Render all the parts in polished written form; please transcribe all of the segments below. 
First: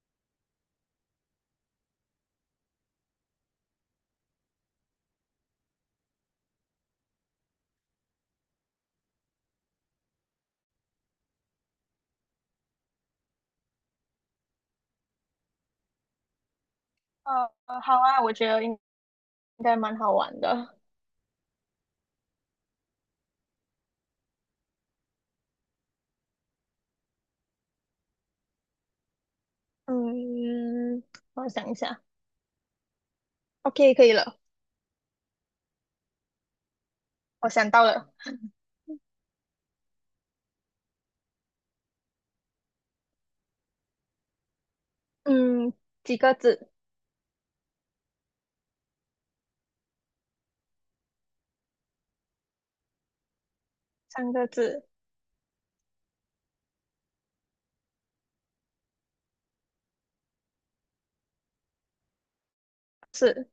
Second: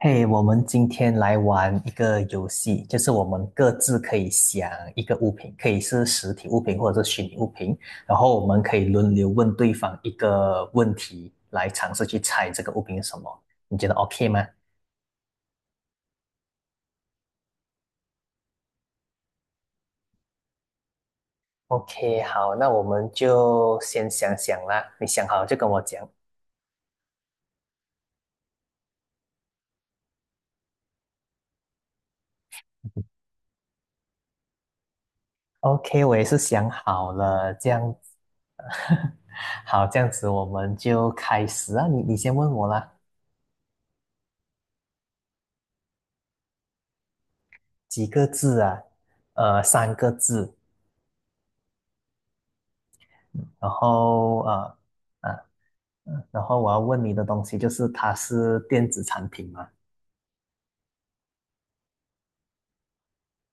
嘿，我们今天来玩一个游戏，就是我们各自可以想一个物品，可以是实体物品或者是虚拟物品，然后我们可以轮流问对方一个问题，来尝试去猜这个物品是什么。你觉得 OK 吗好啊，我觉得应该蛮好玩的。？OK，好，那我们就先想想啦。你想好就跟我讲。嗯，我想一下，OK，可以了，OK，我也是想好我了，这想样到了。子，好，这样子我们就开始啊。你先问我啦，嗯，几个字？几个字啊？三个字。然三后个呃字。啊然后我要问你的东西就是它是电子产品吗是，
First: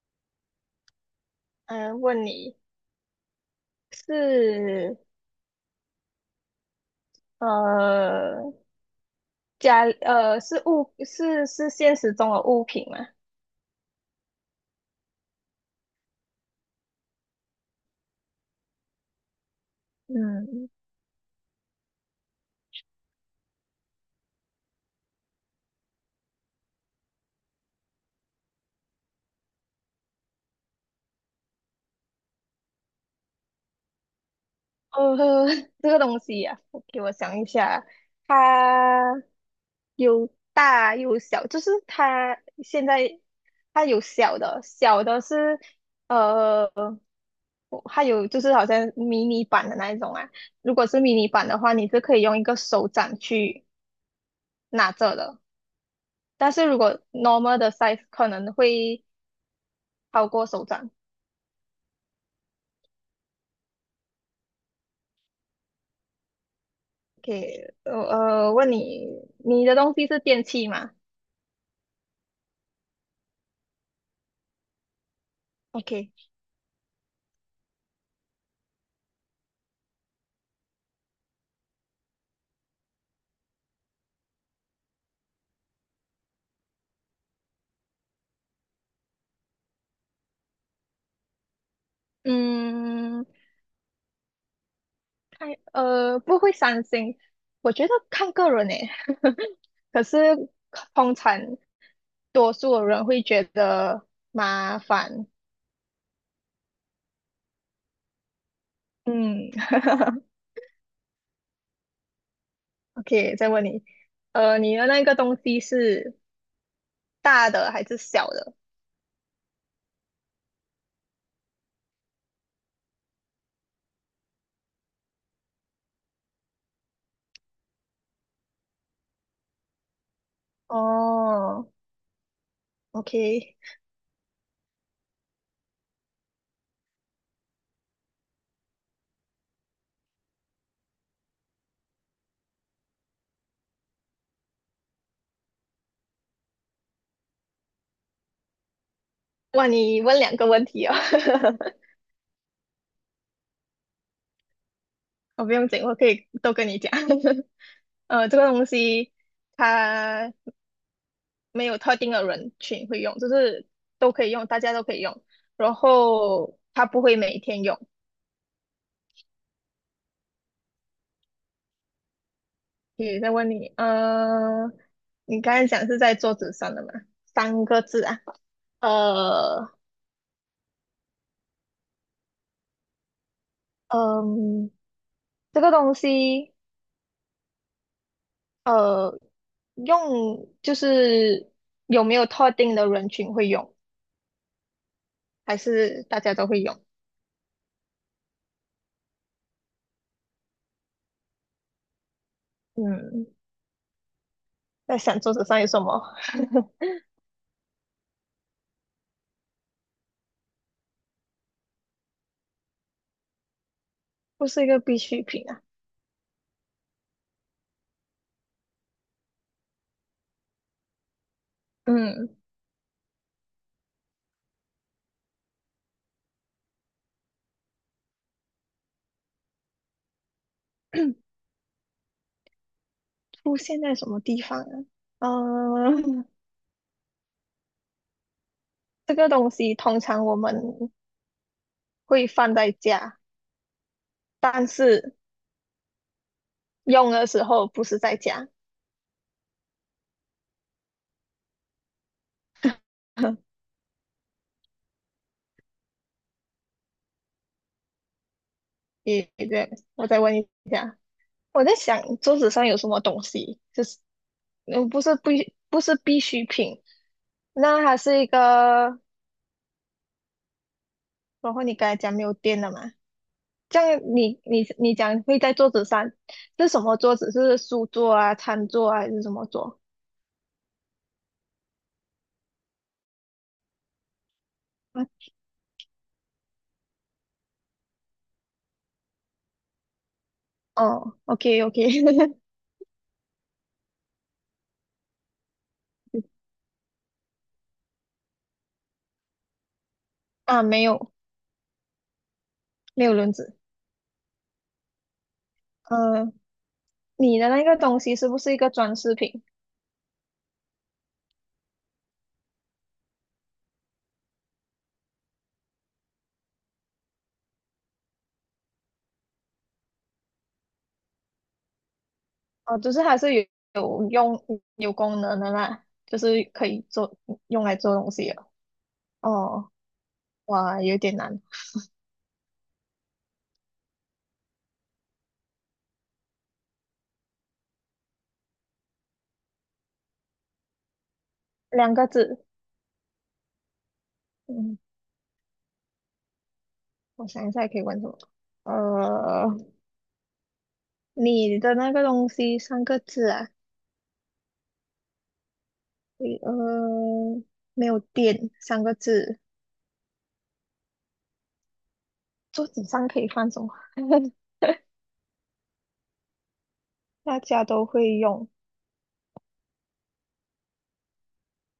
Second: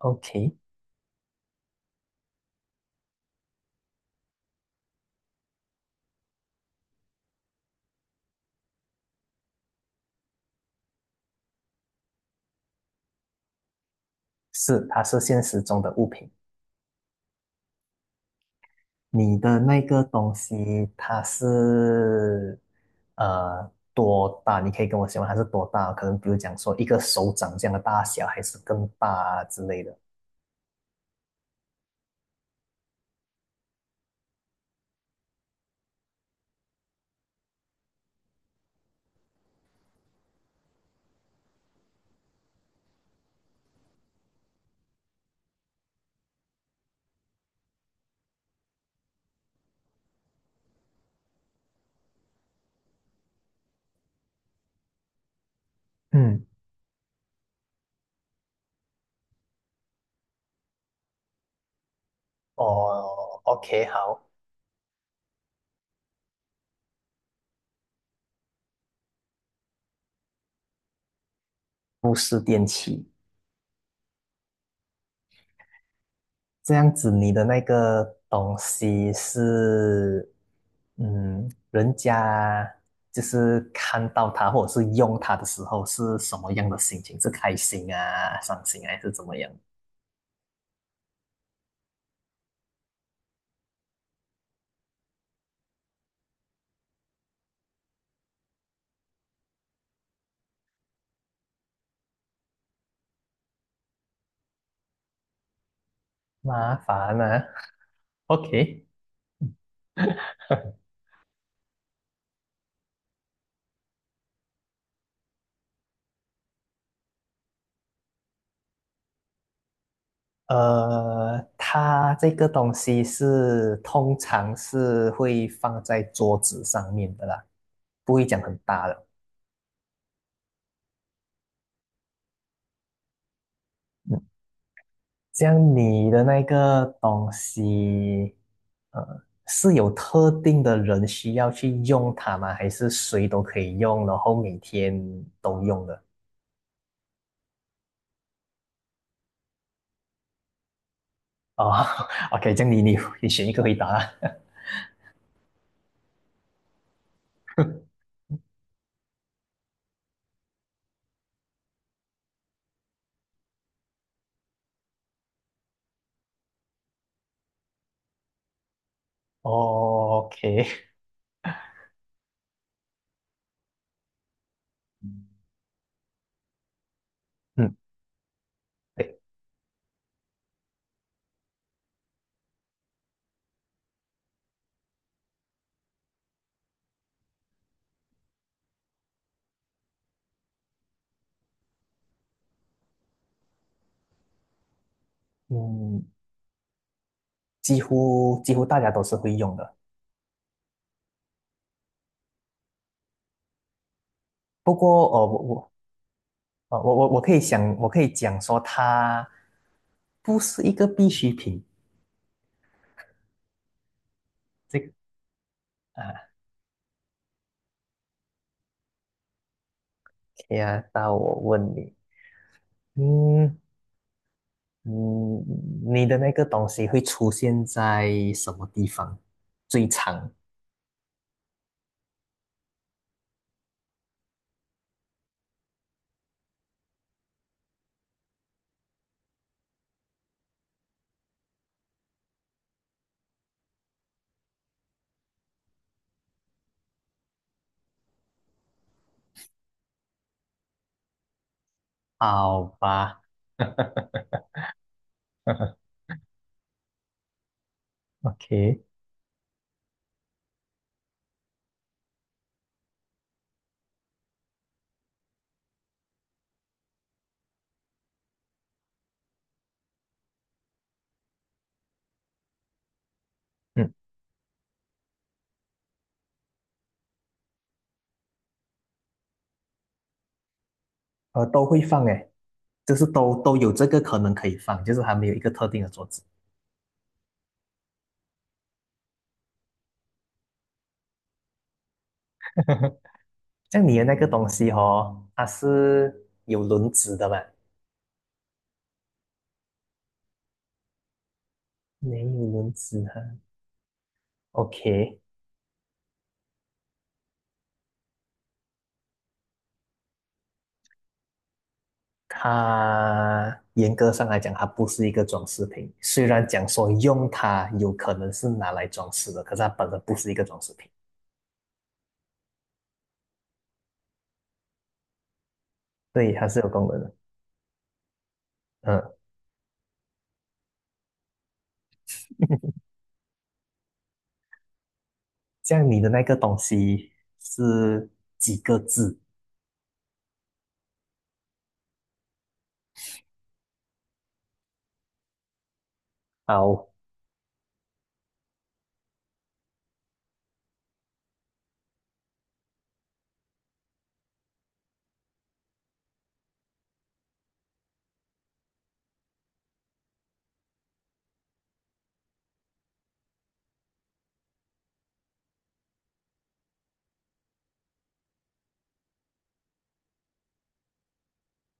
？OK，问你是呃是是现实中的物品吗？是，它是现实中的物品。你的那个东嗯，西它是多大？你可以跟我形容它是多大？可能比如讲说一个手掌这样的大小，还是更大啊之类的。呃，这个东西啊，给我想一下，它有大有小，就是它现在它有小的，小的是呃，它有就是好像迷你版的那一种啊。如果是迷你版的话，你是可以用一个手掌去拿着的，嗯，但是如果 normal 的 size 可能会超过手掌。哦，OK，好，OK，问你，你的东西是电器吗不是电器。？OK，这样子，你的那个东西是，嗯，人家就是看到它或者是用它的时候是什么样的心情？是开心啊、伤心啊还是怎么样？嗯。不会伤心，我觉得看个人诶。可是通常多数人会觉得麻烦。麻烦啊，OK。嗯 ，OK，再问你，你的那个东西是大的还是小的？它这个东西是通常是会放在桌子上面的啦，不会讲很大的。哦，OK，嗯，这样你的那个东西，是有特定的人需要去用它吗？还是谁都可以用，然后每天都用的？哇，你问两个问题哦。哦 ，OK，这样你选一个回答啊 我不用紧，我可以都跟你讲。呃，这个东西它没有特定的人群会用，就是都可以用，大家都可以用。然后它不会每天用。哦，OK，也在问你，你刚才讲是在桌子上的嘛？三嗯，个字啊，对，呃，嗯，这个东西，呃，用就是有没有特定的人群会用，还是嗯，大家都会用？几乎几乎大家都是会用的。嗯，不在过，想哦，桌子上有什么？我可以想，我可以讲说它不是一个必需品。不是一这个个必需品啊。啊，OK 啊，那我问你。嗯，嗯，嗯，你的那个东西会出现在什么地方最常？出现在什么地方啊？嗯，这个东西通常我们会放在家，但是用的时候不是在家。好吧 ，OK，你对，我再问一下，我在想桌子上有什么东西，就是嗯，不是必需品，那还是一个，然后你刚才讲没有电了嘛？这嗯，样你讲会在桌子上是什么桌子？是书桌啊、餐桌啊，还是什么桌？都会放诶，就是都有这个可能可以放，就是嗯还没有一个特定的桌子。哦，OK OK，像你的那个东西哦，它是有轮子的吧？啊，没有没有轮子没有轮哈。子。OK，呃，你的那个东西是不是一个装饰品？它严格上来讲，它不是一个装饰品。虽然讲说用它有可能是拿来装饰的，可是它本身不是一个装饰品。哦，就是还是有有用有功能的啦，就对，是它是可有以功能的。做用来做东西的。嗯，哦，哇，有点难，像你的那个东西是几个字？两个字。嗯，好，我想一下可以问什么？呃，你的那个东西三个字啊？你呃，没有电三个字。桌子上可以放什么？大家都会用。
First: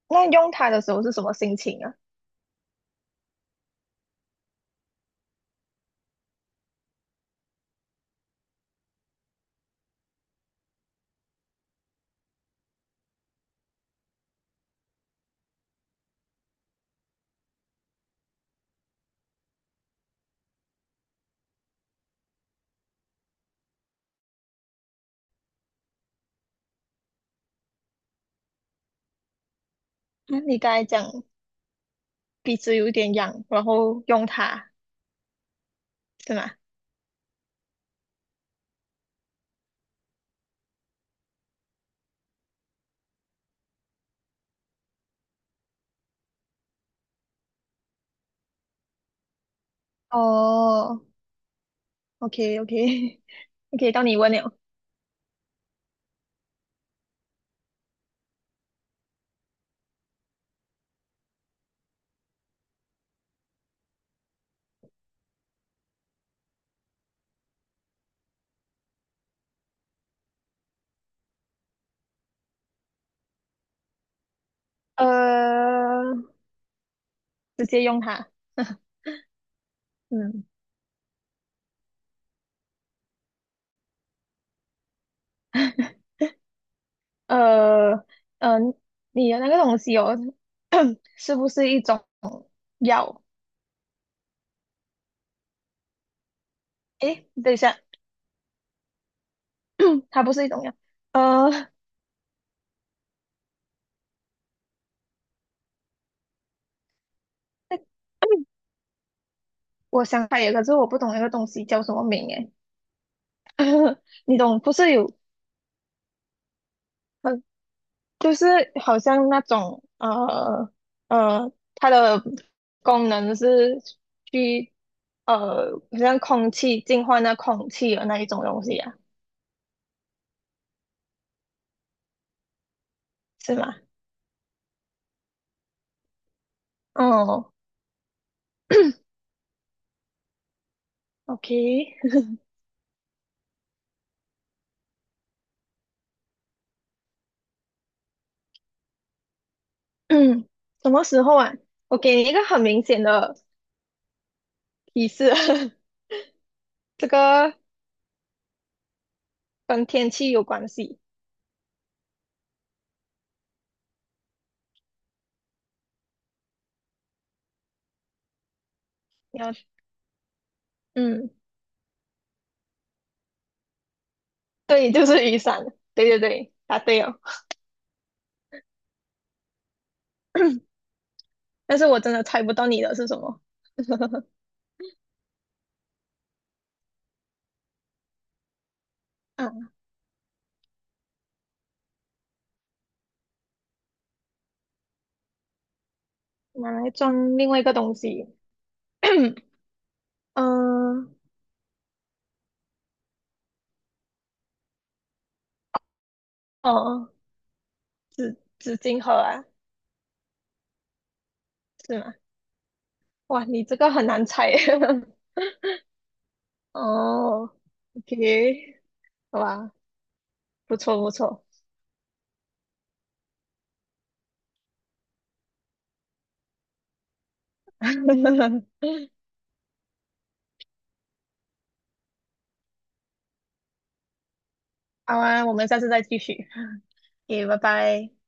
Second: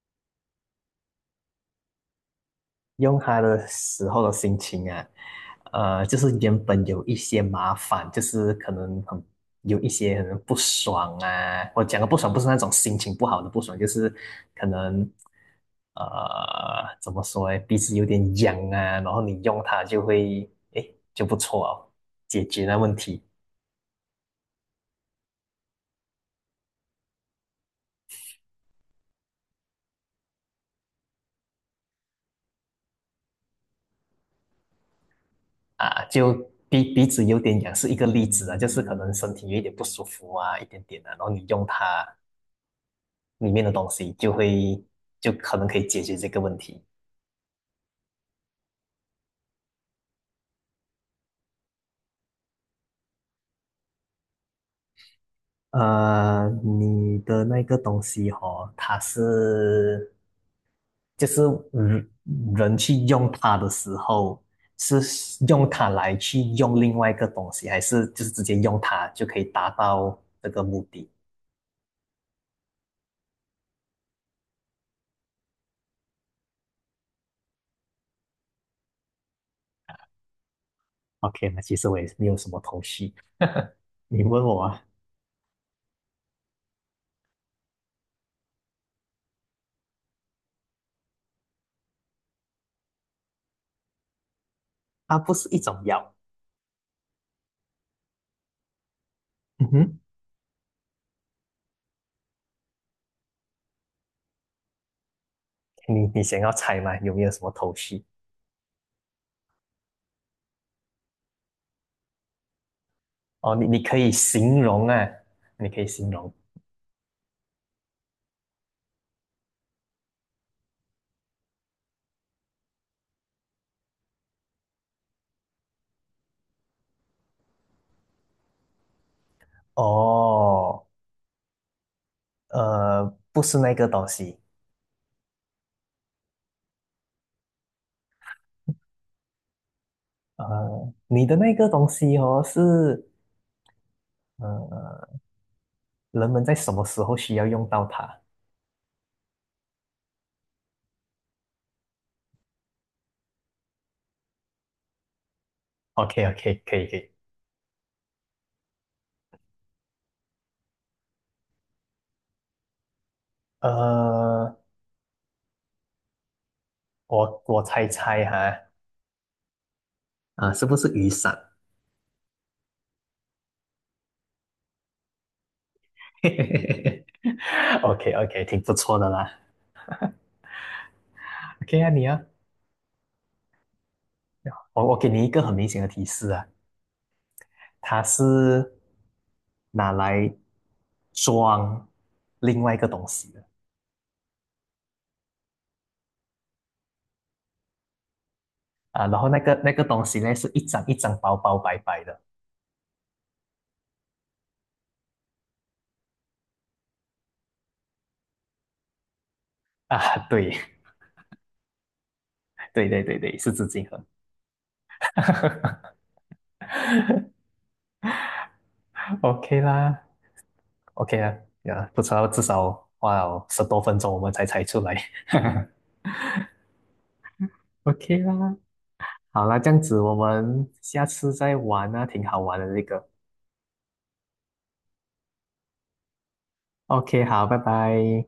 那用它的时候是什么心情啊？用它的时候的心情啊，就是原本有一些麻烦，就是可能很有一些可能不爽啊。我讲的不爽不是那种心情不好的不爽，就是可能呃怎么说诶，鼻子有点痒啊，然后你用它就会诶就不错哦，解决那问题嗯，你刚才讲。鼻子有点痒，然后用它，啊。就是吗？鼻子有点痒是一个例子啊，就是可能身体有一点不舒服啊，一点点啊，然后你用它。里面的东西，就会就可能可以解决这个问题。哦，OK OK OK，到你问了，你的那个东西哦，它是就是人人去用它的时候，是用它来去用另外一个东西，还是就是直接用它就可以达到这个目的呃，直接用它，嗯，？OK，那其实我也是没有什么头绪。你问我啊，呃，嗯呃，你的那个东西哦，是不是一种药？它不是一种药。诶，等一下，嗯哼，它不是一种药，呃，你想要猜吗？有没有什么头绪？我想起有，个，可是我不懂那个东西叫什么名诶，哦，你可 以你懂，形不容是啊，有，你可以形容。呃就是好像那种它的功能是去好像空气净化那空气的那一种东西啊，哦，呃，不是是那吗？个东西，哦你的那个东，OK，西哦，是呃，人们在什么时候需要用到它 嗯，什么时候啊？我给你一个很明显的提示，？OK OK，可以可这以，个跟天气有关系。呃，我我猜猜哈，你要，啊，是不是雨嗯，伞 对，就是雨伞。对对对，答对哦。？OK OK，挺不错的啦。但 OK 是啊，我你真啊，的猜不到你的是什么。我给你一个很明显的提示啊，它是嗯，拿来装另外一个东西的。拿来装另外一个东西。啊，然后那 个那个东西呢，是一张一嗯，张薄薄白白的哦，纸巾盒啊，啊，对 是吗？对对对对，哇，是你纸这巾个盒。很难猜耶。哦，OK，好 OK 吧，啦不错不，OK 啦，错。呀，不错道至少花了十多分钟我们才猜出来。OK 啦，好啦，这样子我们下次再玩啊，挺好玩的这个。好啊，我们下次再继续。OK，好，o 拜拜拜。拜。